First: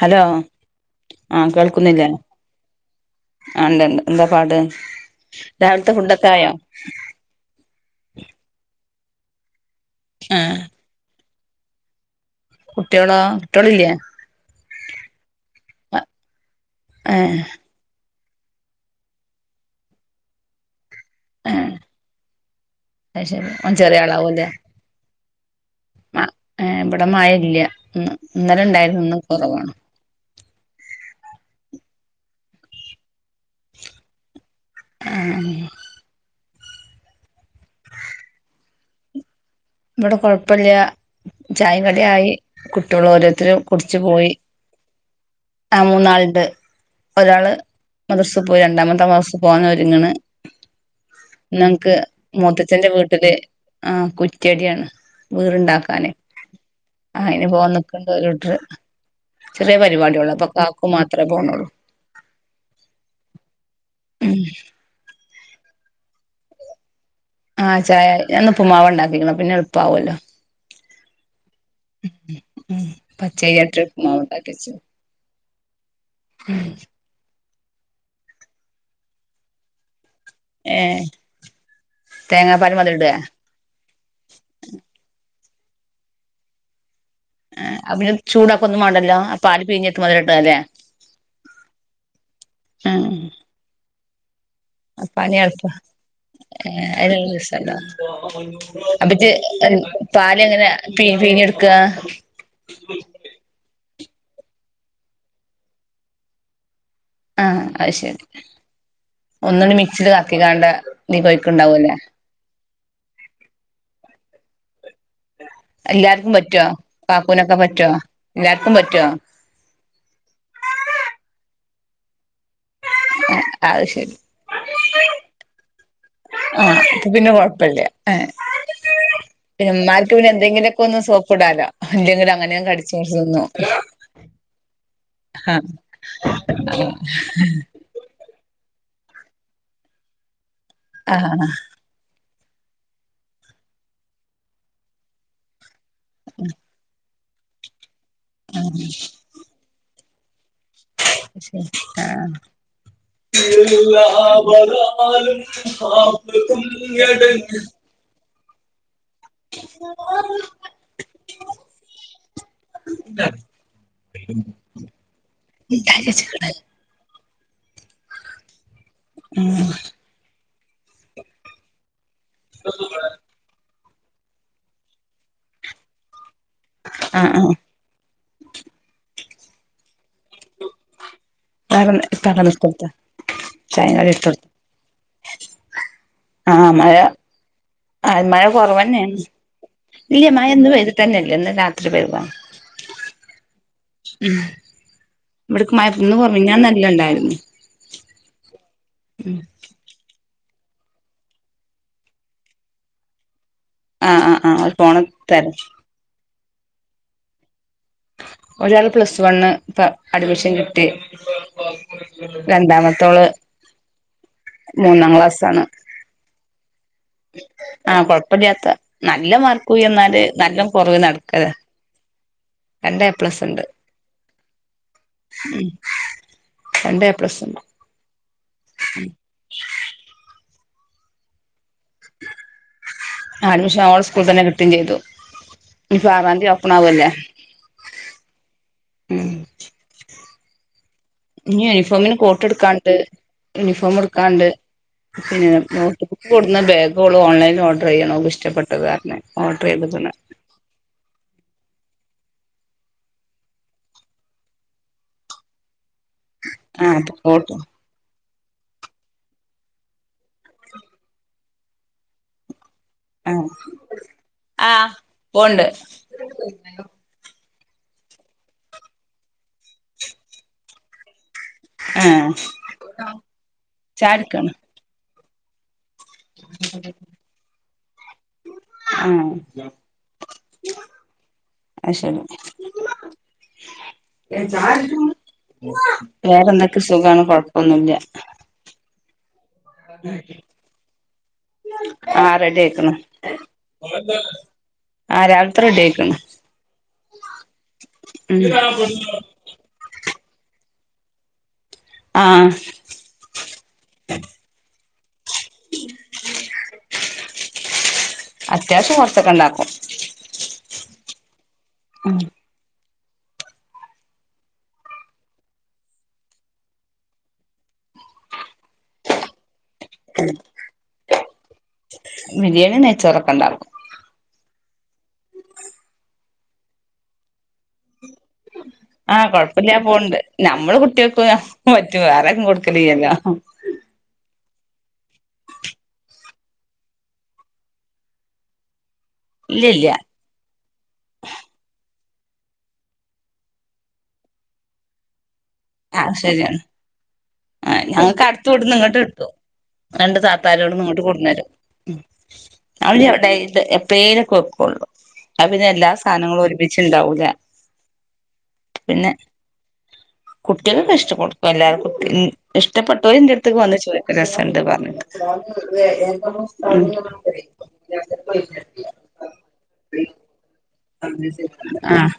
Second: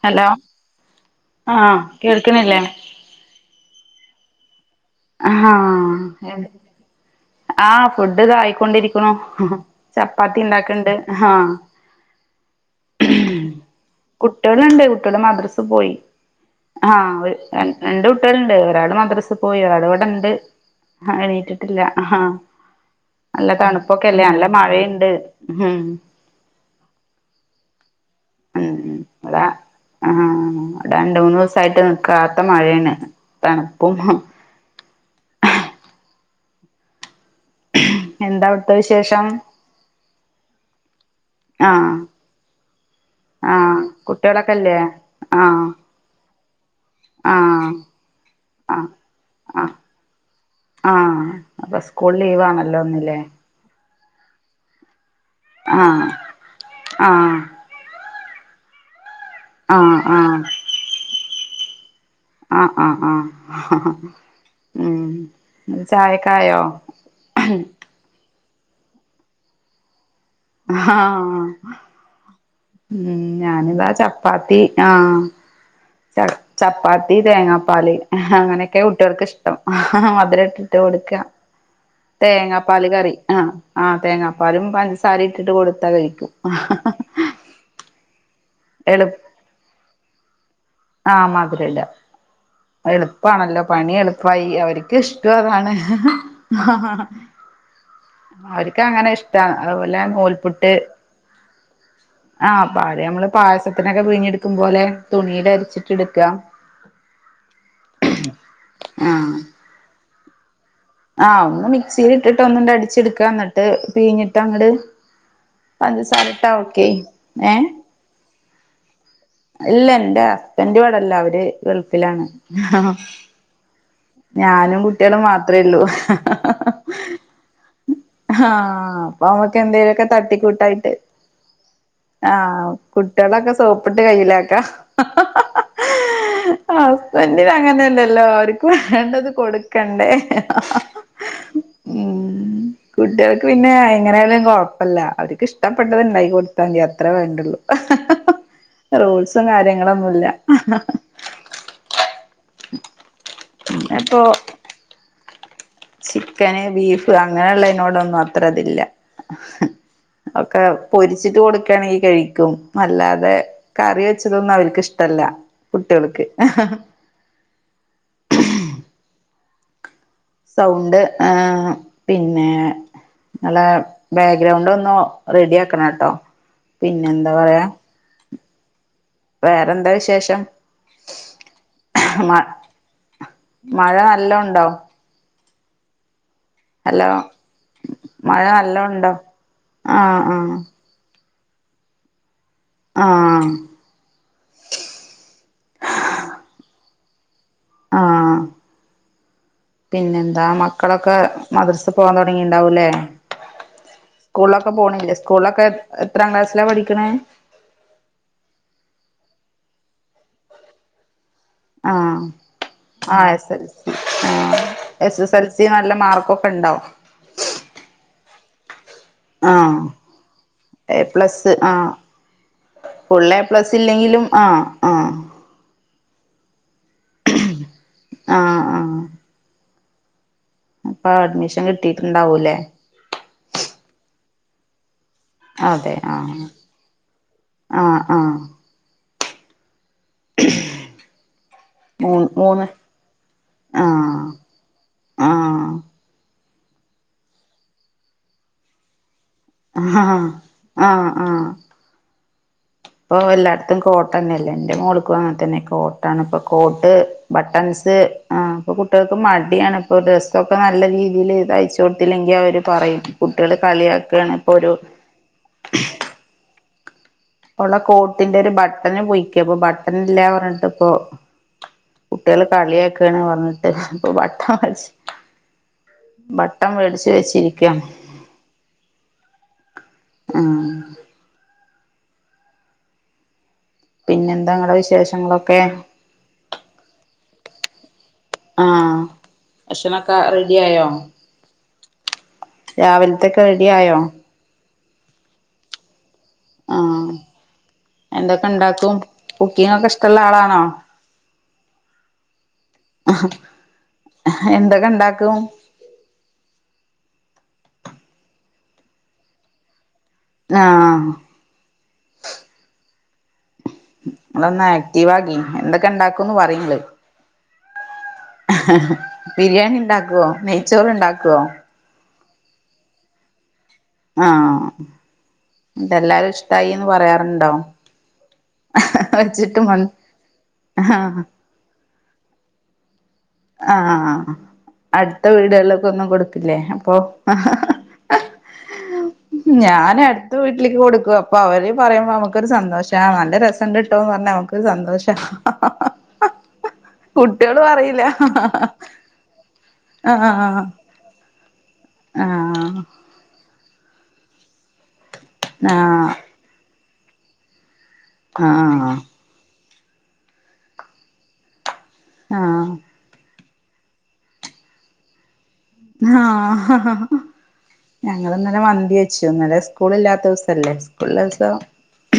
Hello ആഹ് കേൾക്കുന്നില്ലേ ആ ഇണ്ട് ഇണ്ട് എന്താ പാട് ആഹ് രാവിലത്തെ ഫുഡൊക്കെ ആയോ ആ ഫുഡ് ദാ ആയിക്കൊക്കൊണ്ടിരിക്കുന്നു ആ ചപ്പാത്തി ഉണ്ടാക്കണ്ട് ആഹ് കുട്ടിയോളോ കുട്ടിയോള് ഇല്ലിയേ കുട്ടിയോളുണ്ട് കുട്ടികള് മദ്രസ് പോയി ഏ ആഹ് [unintelligible] രണ്ട് കുട്ടിയോള്ണ്ട് ഒരാള് മദ്രസിൽ പോയി ഒരാള് ഇവിടെ ഉണ്ട് ആഹ് ഏ എണീറ്റിട്ടില്ല ആഹ് അത് ശരി നല്ല ഓൻ ചെറിയ തണുപ്പൊക്കെ അല്ലേ ആളാവൂല്ലേ നല്ല മഴയിണ്ട് [unintelligible] [unintelligible] ഇവിടെ മഴ ഇല്ല്യ ഉം ഇന്നലെണ്ടായിരുന്ന് ഇന്ന് ഇവിടെ കുറവാണ് ആഹ് രണ്ട് മൂന്ന് ദിവസായിട്ട് നിക്കാത്ത മഴയാണ് തണുപ്പും ഹും [inaudible] [unintelligible] എന്താവിടുത്ത വിശേഷം ഇവിടെ കൊഴപ്പില്ല്യാ ആഹ് ചായിംകടി ആയി കുട്ടികള് ഓരോരുത്തരും ആഹ് കുടിച്ചു പോയി കുട്ടികളൊക്കെല്ലേ ആഹ് മൂന്നാൾണ്ട് ഒരാള് ആഹ് മദർസ് പോയി ആഹ് രണ്ടാമത്തൊം മദ്രസ് പോകൻ ആഹ് ഒരുങ്ങണ് ആഹ് അപ്പൊ ഞങ്ങക്ക് സ്കൂൾ ലീവ് ആണല്ലോ മുത്തച്ഛന്റെ ഇന്നില്ലേ വീട്ടില് ആഹ് കുറ്റിയടിയാണ് ആഹ് വീട്ണ്ടാകനെ ആ ആഹ് അയിന് പോവൻ നിക്കാ നിക്കണ്ട് ഓരൂട്ടര് ചെറിയ ആഹ് പരിപാടിയള്ളൂ ആഹ് അപ്പൊ കാക്കൂ മാത്രമേ പോണൊള്ളൂ ആഹ് ആഹ് ആഹ് ഉം ഇങ്ങക്ക് ചായക്കായോ ചായായി ഞാൻ ന്ന് ഉപ്പ്മാവാണ്ടാക്കിക്കണ് പിന്നെ എളുപ്പമാവൊല്ലോ ആഹ് ഉം പച്ചരിയാട്ടി ഞാനിതാ ഉപ്പുമാവ് ഉണ്ടാക്കി ചപ്പാത്തി വെച്ചു ആഹ് ചപ്പാത്തി തേങ്ങാപ്പാല് അങ്ങനെയൊക്കെ കുട്ടികൾക്ക് ഇഷ്ടം മധുര ട്ട് ഏഹ് കൊടുക്ക തേങ്ങാ തേങ്ങാപ്പാല് പാൽ മധുരടേ കറി ആഹ് ആഹ് തേങ്ങാപ്പാലും പഞ്ചസാര ഇട്ടിട്ട് കൊടുത്താ കഴിക്കും ഏ അത് പിന്നെ ചൂടൊക്കെ ഒന്നും വേണ്ടല്ലോ പാല് പിഞ്ഞേക്ക് മധരം ഇട്ട അല്ലേ ആഹ് മാധരില്ല എളുപ്പാണല്ലോ പണി എളുപ്പമായി അവര്ക്ക് ആഹ് പണി എള്പ്പ ഏ അതിന അവർക്ക് അങ്ങനെ ഇഷ്ടാണ് അതുപോലെ [unintelligible] പാൽ എങ്ങനെ പീഞ്ഞ്ടുക്കാ ആഹ് പല് നമ്മള് പായസത്തിനൊക്കെ പിഞ്ഞെടുക്കും പോലെ തുണീൽ അരച്ചിട്ട് എടുക്കുക ആഹ് അത് ശരി ഒന്ന്ണ്ട് മിക്സിയിൽ കറക്കികാണ്ട് ആഹ് ഒന്ന് മക്സിലിട്ടിട്ട് ഒന്നിണ്ട് അടിച്ചെടുക്കാ എന്നട്ട് പീഞ്ഞിട്ട് അങ്ങട് പഞ്ചസാര എല്ലാര്ക്കും ഇട്ടാ പറ്റോ ഓക്കെ ഏ കാക്കൂനൊക്കെ പറ്റോ എല്ലാര്ക്കും പറ്റോ ഇല്ല എന്റെ ഹസ്ബൻറ് ഇവിടെ ഇല്ല്യ അവര് ഗൾഫിലാണ് അത് ശരി ഞാനും കുട്ടികളും മാത്രേള്ളൂ ആഹ് അപ്പൊ പിന്നെ കൊഴപ്പല്ല ഏഹ് ആഹ് അപ്പൊമ്മക്ക് പിന്നെ എന്തേലൊക്കെ ഉമ്മാർക്ക് പിന്നെ എന്തെങ്കിലുമൊക്കെ തട്ടിക്കൂട്ടായിട്ട് ഒന്ന് സോപ്പ് ഇടാലോ ഇല്ലെങ്കിലും അങ്ങനെയും ആഹ് കടിച്ച് തിന്നും കുട്ടികളൊക്കെ സോപ്പിട്ട് കയ്യിലക്ക ആഹ് ഹസ്ബന്റിന് അങ്ങനെയല്ലല്ലോ ആ വര്ക്കു വേണ്ടത് കൊടുക്കണ്ടേ ആഹ് ഉം കുട്ടിആൾക്ക് പിന്നെ എങ്ങനെയായാലും കൊഴപ്പില്ല അവർക്ക് ഇഷ് ഇഷ്ടപ്പെട്ടത്ണ്ടാക്കി കൊടുത്താതി അത്രേ വേണ്ടുള്ളൂ റൂൾസും കാര്യങ്ങളൊന്നുല്ല ആഹ് എല്ലാ പിന്നെപ്പോ ബലാലും ചിക്കന് ബീഫ് അങ്ങനെയുള്ളതിനോടൊന്നും അത്ര ഇതില്ല ഒക്കെ പൊരിച്ചിട്ട് കൊടുക്കയാണെങ്കിൽ കഴിക്കും അല്ലാതെ കറി വെച്ചതൊന്നും അവരിക്കിഷ്ടല്ല കുട്ടികൾക്ക് [unintelligible] സൗണ്ട് ആ പിന്നെ നല്ല ബെഗ്രൗണ്ട് ഒന്ന് റെഡി ആക്കണം കേട്ടോ പിന്നെ എന്താ ആഹ് ആഹ് പറയാ വേറെന്താ വിശേഷം വേറെ മ ഇത്താക്കൊന്ന് ഇട്ട് കൊടുത്തേ മഴ ചായേം കടിം ഇട്ട് നല്ലോം കൊടുത്തേ ഉണ്ടോ ആഹ മഴ ഹലോ ആ മഴ നല്ല ഉണ്ടോ കൊറവന്നെയാണ്. ഇല്ല ആഹ് മഴ ഇന്ന് പെയ് ട്ടന്നെല്ലന്ന് രാത്രി പെയ്തതാ ആ ഹ് ഇവിടക്ക് മഴ ഇന്ന് കുറഞ്ഞ മിനിഞ്ഞാന്ന് നല്ല ഇണ്ടായിരുന്നു. ആഹ് ഉം പിന്നെന്താ മക്കളൊക്കെ മദ്രസ പോകാൻ തുടങ്ങിണ്ടാവൂലേ ആഹ് ആഹ് ആഹ് സ്കൂളിലൊക്കെ ഓല് പോണ പോണില്ലേ തെര സ്കൂളിലൊക്കെ എത്രാം ക്ലാസ്സിലാ പഠിക്കണേ ഒരാള് പ്ലസ് വൺ ഇപ്പൊ അഡ്മിഷൻ കിട്ടി രണ്ടാമത്തോള് ആ മൂന്നാം എസ് എസ് എൽ സി ന്നല്ല മാർകൊക്കെ ഇണ്ടാവും.. ആഹ കൊഴപ്പമില്ലാത്ത നല്ല ആഹ് മാർക്കോയി എന്നാല് നല്ല കുറവ് [unintelligible] ഫുള്ള് എ പ്ലസ് ഇല്ലെങ്കിലും ആ ആ ഉം രണ്ട് എ പ്ലസ് ഉണ്ട് ആ ആ ഇപ്പൊ അഡ്മിഷൻ കിട്ടിട്ടുണ്ടാവൂലേ അഡ്മിഷൻ ഓളെ സ്കൂളിൽ തന്നെ കിട്ടുകയും ചെയ്തു. ഇനിപ്പൊ ആറാം തീയതി ഒപ്പൺ ആവല്ലേ. ആഹ ആഹ ഉം ഇനി മൂ യൂണിഫോമിന് കോട്ട് മൂന്ന് എടുക്കാണ്ട്, യൂണിഫോം ആഹ് എടുക്കാണ്ട്, പിന്നെ ആഹ് നോട്ട്ബുക്ക് കൊടുന്നു ബാഗ് ഓള് ഓൺലൈനിൽ ഓർഡർ ചെയ്യാണ് ഓൾക് ഇഷ്ടപ്പെട്ടത് പറഞ്ഞു ആഹ് ആഹ് ആഹ ഇപ്പൊ എല്ലാട്ത്തും കോട്ടനല്ലേ എന്റെ മോൾക്കും അങ്ങൻതനെ കോട്ടാണ് ഇപ്പൊ കോട്ട് ആഹ് അപ്പൊ കോട്ടും ബട്ടൺസ് ആ അപ്പൊ കുട്ടികൾക്ക് മടിയാണ് ഇപ്പൊ ഡ്രസ്സൊക്കെ നല്ല രീതിയിൽ തയ്ച്ച് കൊടുത്തില്ലെങ്കിൽ അവര് പറയും. ആ കുട്ടികള് കളിയാക്കാണ് ഇപ്പൊ ഒരു ആ പോവ്ണ്ട് ഓള കോട്ടിന്റെ ഒരു ബട്ടണ് പൊയിക്കെ അപ്പൊ ബട്ടൺ ഇല്ല പറഞ്ഞിട്ട് ഇപ്പൊ ആഹ് കുട്ടികള് കളിയാക്കാണ് പറഞ്ഞിട്ട് ഇപ്പൊ ചായ കുടിക്കാണ് ബട്ടൺ വെച്ച് ബട്ടൺ വേടിച്ച് വെച്ചിരിക്കാണ്. ആഹ് ആ അത് ശരി പിന്നെന്താ നിങ്ങളെ വിശേഷങ്ങളൊക്കെ വേറെ എന്തൊക്കെ സുഖമാണ് കുഴപ്പമൊന്നുല്ല. ആ ഭക്ഷണനൊക്കെ റെഡി ആയോ ആ റെഡി ആയിക്കണ്. രാവിലത്തൊക്കെ റെഡി ആയോ ആ രാവിലത്തെ റെഡി ആയിക്കണ് ആ എന്തൊക്കെ ഉണ്ടാക്കും കുക്കിങൊക്കെ ഇഷ്ടമുള്ള ആളാണോ ആ അഹ് എഹ് എന്തൊക്കെ ഇണ്ടാക്കും. അത്യാവശ്യം കൊറച്ചോക്കെ ഉണ്ടാക്കും. ആഹ ഉം ഇങ്ങളൊന്ന് ആക്റ്റീവ് ആകി എന്തൊക്കെ ഉണ്ടാക്കുംന്ന് പറിങ്ങൾ ബിരിയാണി ഉണ്ടാക്കുവോ നെയ്ച്ചോറ് ഉണ്ടാക്കുവോ ബിരിയാണി നെയ്ച്ചോറൊക്കെ ഉണ്ടാക്കും. ആഹ ന്നട്ട്തെല്ലാരും ഇഷ്ടായിന്ന് പറയാറുണ്ടോ ആഹ വെച്ചിട്ട് മ കൊഴപ്പല്ലതെപോവ്ണ്ട് നമ്മള് കുട്ടികൾക്ക് ആഹ് ഒരാ റ്റ് വേറാരും കൊടുക്കലില്ലല്ലോ ആആ അടുത്ത വീടുകളിലൊന്നും കൊടുത്തില്ലേ അപ്പൊ ഹ ഹ ഹ ഇല്ല ഇല്ല ഞാന് ത്ത വീട്ടിലേക്ക് കൊടുക്കും അപ്പൊ അവര് പറയുമ്പോ നമുക്കൊരു സന്തോഷ, ആ നല്ല രസണ്ട് ഇട്ടോന്ന് പറഞ്ഞാൽ നമുക്കൊരു സന്തോഷ ആഹ് ശരിയാണ് കുട്ട്യോള് പറയില്ല കടത്തു വിടന്ന് ഇങ്ങട്ട് കിട്ടും രണ്ട് ആഹ് ആഹ് താത്താരോട് ന്നും ഇങ്ങട്ട് കൊട്ന്നരും ആഹ് ഉം [unintelligible] എപ്പളേലൊക്കെ വെക്കുള്ളൂ അത് പിന്നെ ആഹ് എല്ലാ സാധനങ്ങളും ഒരുമിച്ചുണ്ടാവുല ആഹ് പിന്നെ കുട്ടികൾക്ക് ഇഷ്ടപ്പെടുക്കും എല്ലാവർക്കും കു ആഹ് ഇഷ്ടപ്പെട്ട ഒയിന്റെ എടുത്ത് വന്ന് ചോദിക്കും രസംണ്ട് പറഞ്ഞട്ട് ആഹ് ഞങ്ങള് ഇന്നലെ [unintelligible] മന്തി ഇന്നലെ സ്കൂളില്ലാത്ത ദിവസല്ലേ സ്കൂളുള്ള ദിവസം ആഹ്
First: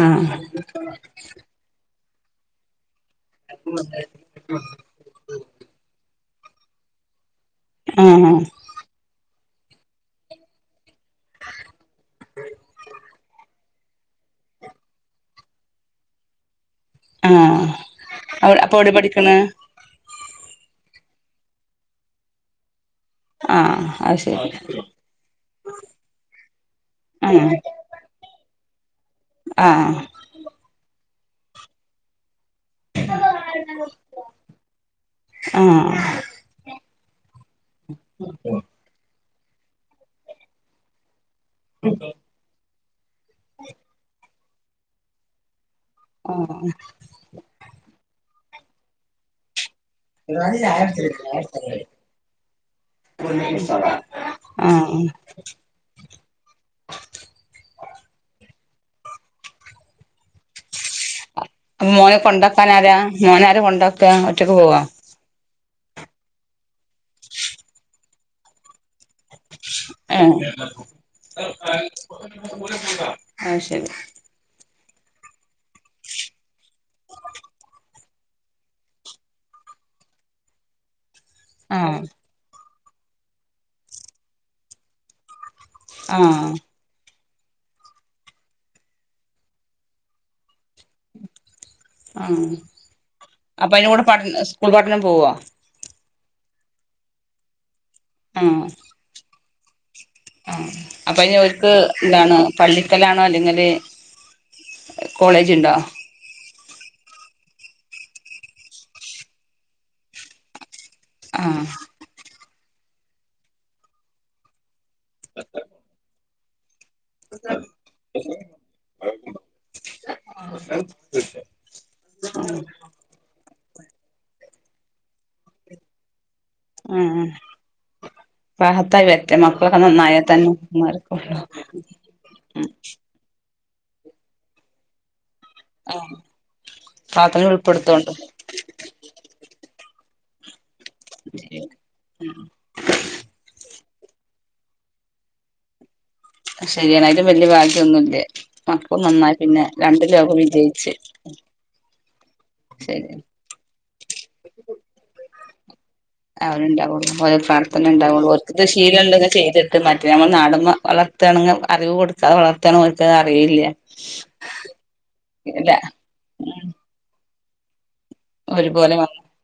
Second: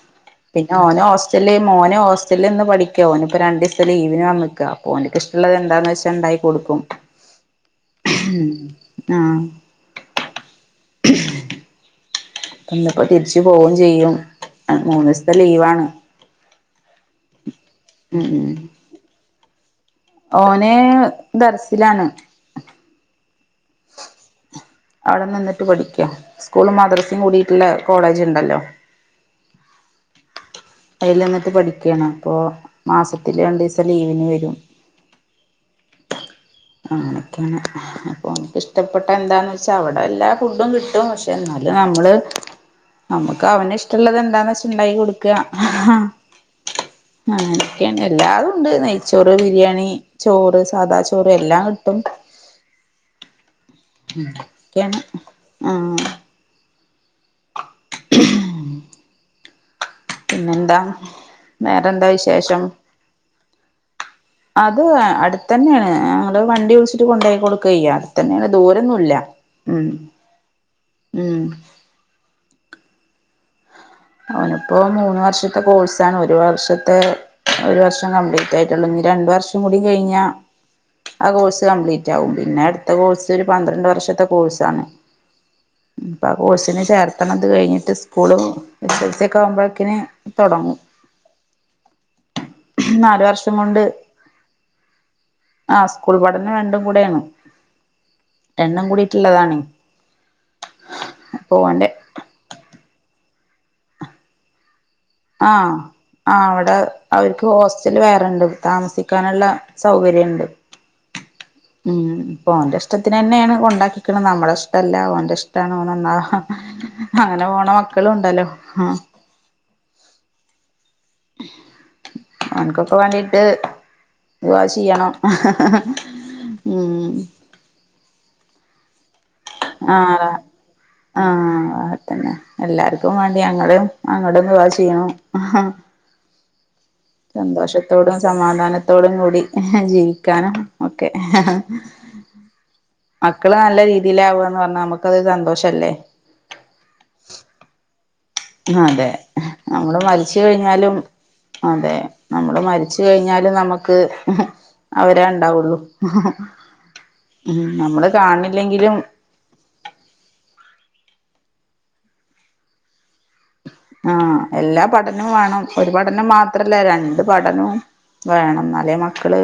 ആഹ് പിന്നെ ഓന് ഹോസ്റ്റല് മോന് ഹോസ്റ്റലിനിന്ന് പഠിക്ക ഓനി ഇപ്പോ രണ്ടിസ്ത്തെ ലീവിന് വന്നക്കാ അപ്പൊ ഓന്ക്കിഷ്ടം ള്ളത് എന്താന്ന് വെച്ചാ ഉണ്ടായി കൊടുക്കും ആഹ് ഉം ആഹ് ഇന്നിപ്പോ തിരിച്ചു പോവും ചെയ്യും മൂന്നിസ്ത്തെ ലീവാണ് ആഹ് ഉം അ അപ്പൊ എവിടെ പഠിക്കണ് ഓനെ ദർസിലാണ് ആഹ് അത് ശരി അവിടെ നിന്നിട്ട് പഠിക്ക സ്കൂൾ മദ്രസയും കൂടിയിട്ടുള്ള കോളേജ് ഇണ്ടല്ലോ ആ ആ അതിൽ നിന്നിട്ട് പഠിക്കയാണ് അപ്പൊ മാസത്തില് രണ്ടു ദിവസം ലീവിന് വരും ആ ആ അങ്ങനെയൊക്കെയാണ് അപ്പൊ ഓനിക്കിഷ്ടപ്പെട്ട എന്താന്ന് വെച്ചാ അവിടെ എല്ലാ ഫുഡും കിട്ടും പക്ഷെ എന്നാല് നമ്മള് നമ്മുക്ക് അവന് ഇഷ്ടമുള്ളത് എന്താന്ന് വെച്ച ഉണ്ടാക്കി കൊടുക്കുക ആ ആ അഅങ്ങനെയൊക്കെയാണ് എല്ലാതും ഉണ്ട് നെയ്ച്ചോറ് ബിരിയാണി ഒരുപാട് ചോറ് ചായ സാദാ ചോറ് എല്ലാം കിട്ടും [unintelligible] അങ്ങനെയൊക്കെയാണ് ആ [unintelligible] പിന്നെന്താ അപ്പൊ വേറെന്താ മോനെ വിശേഷം കൊണ്ടാക്കൻരാ മോനാര കൊണ്ടാക്കുക ഒറ്റക്ക് പോവാ അടുത്ത തന്നെയാണ് ഞങ്ങള് വണ്ടി വിളിച്ചിട്ട് കൊണ്ടു പോയി കൊടുക്കുകയ്യ അടുത്തന്നാണ് ദൂരൊന്നുല്ല ഉം ഉം ആഹ് ശരി അവനിപ്പോ മൂന്ന് വർഷത്തെ കോഴ്സാണ് ഒരു വർഷത്തെ ഒരു വർഷം കംപ്ലീറ്റ് ആയിട്ടുള്ളൂ ഇനി രണ്ട് വർഷം കൂടി കഴിഞ്ഞ ആ കോഴ്സ് ആഹ് കംപ്ലീറ്റ് ആവും പിന്നെ അടുത്ത കോഴ്സ് ഒരു പന്ത്രണ്ട് വർഷത്തെ കോഴ്സാണ് ഇപ്പ ആ ആഹ് കോഴസിന് ചേർത്തണംത് കഴിഞ്ഞിട്ട് സ്കൂളും എസ് ൽ സി യൊക്കെ ആകുമ്പോഴേക്കിന് തൊടങ്ങും ആ നാല് വർഷം അപ്പൊ കൊണ്ട് അയ്ന് കൂടെ പഠ സ്കൂൾ പഠനം പോവോ ആ സ്കൂൾ പഠനം രണ്ടും കൂടെയാണ് രണ്ടും കൂടിട്ടുള്ളതാണെ ആ അപ്പൊ ഇനി ഒല്ക്ക് ഇന്താണ് പള്ളിക്കലാണോ അല്ലെങ്കില് കോളേജ് ഉണ്ടോ ആഹ് ആ അവിടെ അവർക്ക് ഹോസ്റ്റല് വേറെണ്ട് താമസിക്കാനുള്ള സൗകര്യുണ്ട് ആഹ് ഇപ്പോ ഓൻ്റെ ഇഷ്ടത്തിന് തന്നെയാണ് കൊണ്ടാക്കിക്കണ് നമ്മുടെ ഇഷ്ടല്ല ഓന്റെ ഇഷ്ടാണ് ഓൻ നന്നാവാ അങ്ങനെ പോണ മക്കളും ഉണ്ടല്ലോ ആ ആ അനക്ക എനക്ക് വേണ്ടിട്ട് ദുആ ചെയ്യണം ഉം റാഹത്തായിവരട്ടെ ആ ആതെ ആ അതന്നെ എല്ലാർക്കും വേണ്ടി ഞങ്ങളേം അങ്ങടൊന്ന് ദുആ ചെയ്യണം ആഹ് പ്രാർത്ഥനയിൽ ഉൾപ്പെടുത്തോണ്ട് സന്തോഷത്തോടും സമാധാന ത്തോടും കൂടി ജീവിക്കാനും ഒക്കെ ഉം മക്കള് നല്ല രീതിയിലാവുകന്ന് പറഞ്ഞാ നമുക്കത് ഒരു സന്തോഷല്ലേ അത് ശരിയാണ് അതിലും വല്യ ഭാഗ്യഒന്നുല്ല അതെ നമ്മള് മരിച്ച് വിജയിച്ച് കഴിഞ്ഞാലും അതെ നമ്മള് മരിച്ച് ശരി കഴിഞ്ഞാലും നമുക്ക് അവര ഉണ്ടാവുള്ളു അവര് ഉണ്ടാവുള്ളൂ ഓരെ പ്രാർത്ഥന ഇണ്ടാവുള്ളൂ ഓർക്കത് കാണില്ലെങ്കിലും ശീലംണ്ടെ ചെയ്ത് മറ്റേ നമ്മ നാടമ്മ വളർത്തണെങ്കിൽ അറിവ് കൊടുക്കതെ വളർത്തണത് ഓര്ക്ക്അത് അറിയില്ല ആഹ് എല്ലാ പഠനവും വേണം ഇല്ല ഒരു പഠനം മാത്രല്ലേ രണ്ട് പഠനവും വേണംന്നാല്ലേ ഒരുപോലെ മക്കള്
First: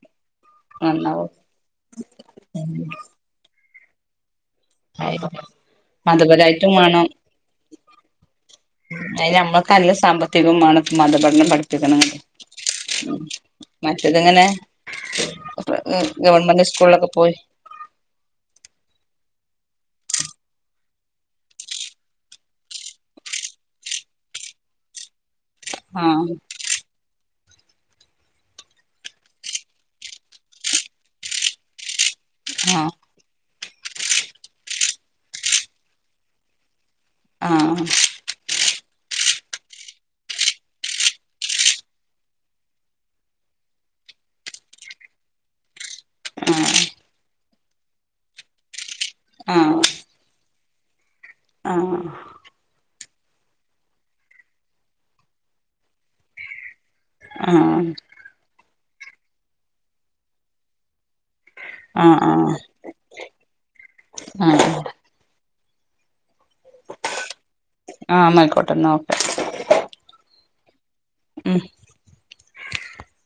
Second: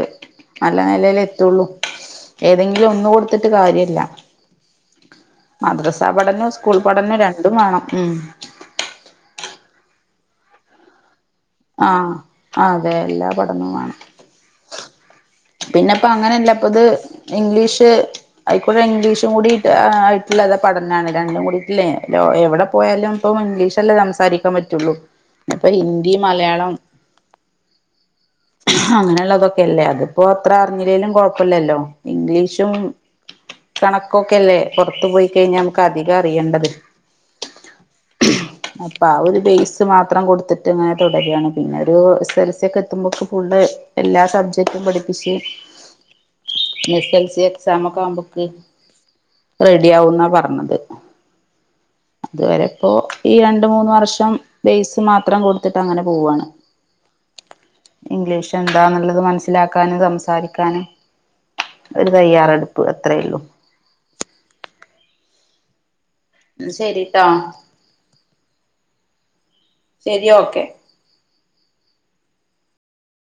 നല്ല നെലൽ വന്നാവും എത്തുള്ളൂ ഏതെങ്കിലും ഒന്ന് കൊടു ത്തിട്ട് കാര്യല്ല [unintelligible] മദ്രസാ പഠനം മതപരായിട്ടും സ്കൂൾ പഠനോ രണ്ടും വേണം ഉം അയ്ന് നമ്മക്ക് നല്ല സാമ്പത്തികംവേണം മതപഠനം ആഹ് പഠി അതെ എല്ലാ [unintelligible] പഠനവും വേണം മറ്റത്ങ്ങനെ പിന്നെപ്പ അങ്ങനെയല്ല ഇപ്പൊ ഇത് ഇംഗ്ലീഷ് അയിക്കൂടെ ഇംഗ്ലീഷും കൂടിട്ട് ആയിട്ടുള്ളത് പഠനാണ് രണ്ടും കൂടിയിട്ടുള്ളേ എവിടെ പോയാലും ഇപ്പം ഇംഗ്ലീഷ അല്ലേ സംസാരിക്കാൻ പറ്റുള്ളൂ ഇപ്പൊ ഹിന്ദി, ആഹ് മലയാളം അങ്ങനെയുള്ളതൊക്കെ അല്ലേ അത് ഇപ്പൊ അത്ര അറിഞ്ഞില്ലേലും കൊഴപ്പല്ലല്ലോ ഇംഗ്ലീഷും ആഹ് കണക്കൊക്കെല്ലേ പുറത്തു പോയി കഴിഞ്ഞാൽ നമ്മക്ക് അധികം അറിയേണ്ടത് ആഹ് ആ അപ്പ ആ ഒരു ബേസ് മാത്രം കൊടുത്തിട്ട് ഇങ്ങനെ തുടരാണ് പിന്നെ ഒരു എസ് എൽ സി ഒക്കെ എത്തുമ്പോക്ക് ഫുള്ള് എല്ലാ സബ്ജക്ടും പഠിപ്പിച്ച് ഏ എസ് എൽ സി എക്സാമ ഒക്കെ ആവുമ്പോക്ക് ആഹ് റെഡി ആവുന്നാ പറഞ്ഞത് ആഹ് ഇതുവരെ ഇപ്പോ ഈ രണ്ട് മൂന്ന് വർഷം ബേസ് മാത്രം കൊടുത്തിട്ട് അങ്ങനെ പോവാണ് ആഹ് ഇംഗ്ലീഷ് എന്താന്നുള്ളത് മനസ്സിലാക്കാനും സംസാരിക്കാനും ഒരു ആഹ് ആഹ് തയ്യാറെഎടുപ്പ് അത്രയുള്ളൂ ആഹ് ന്നാ ശരി ട്ടോ ആ ന്നാ അയ്ക്കോട്ടെ ന്നാ ഓക്കെ ശരി ഓക്കെ ഉം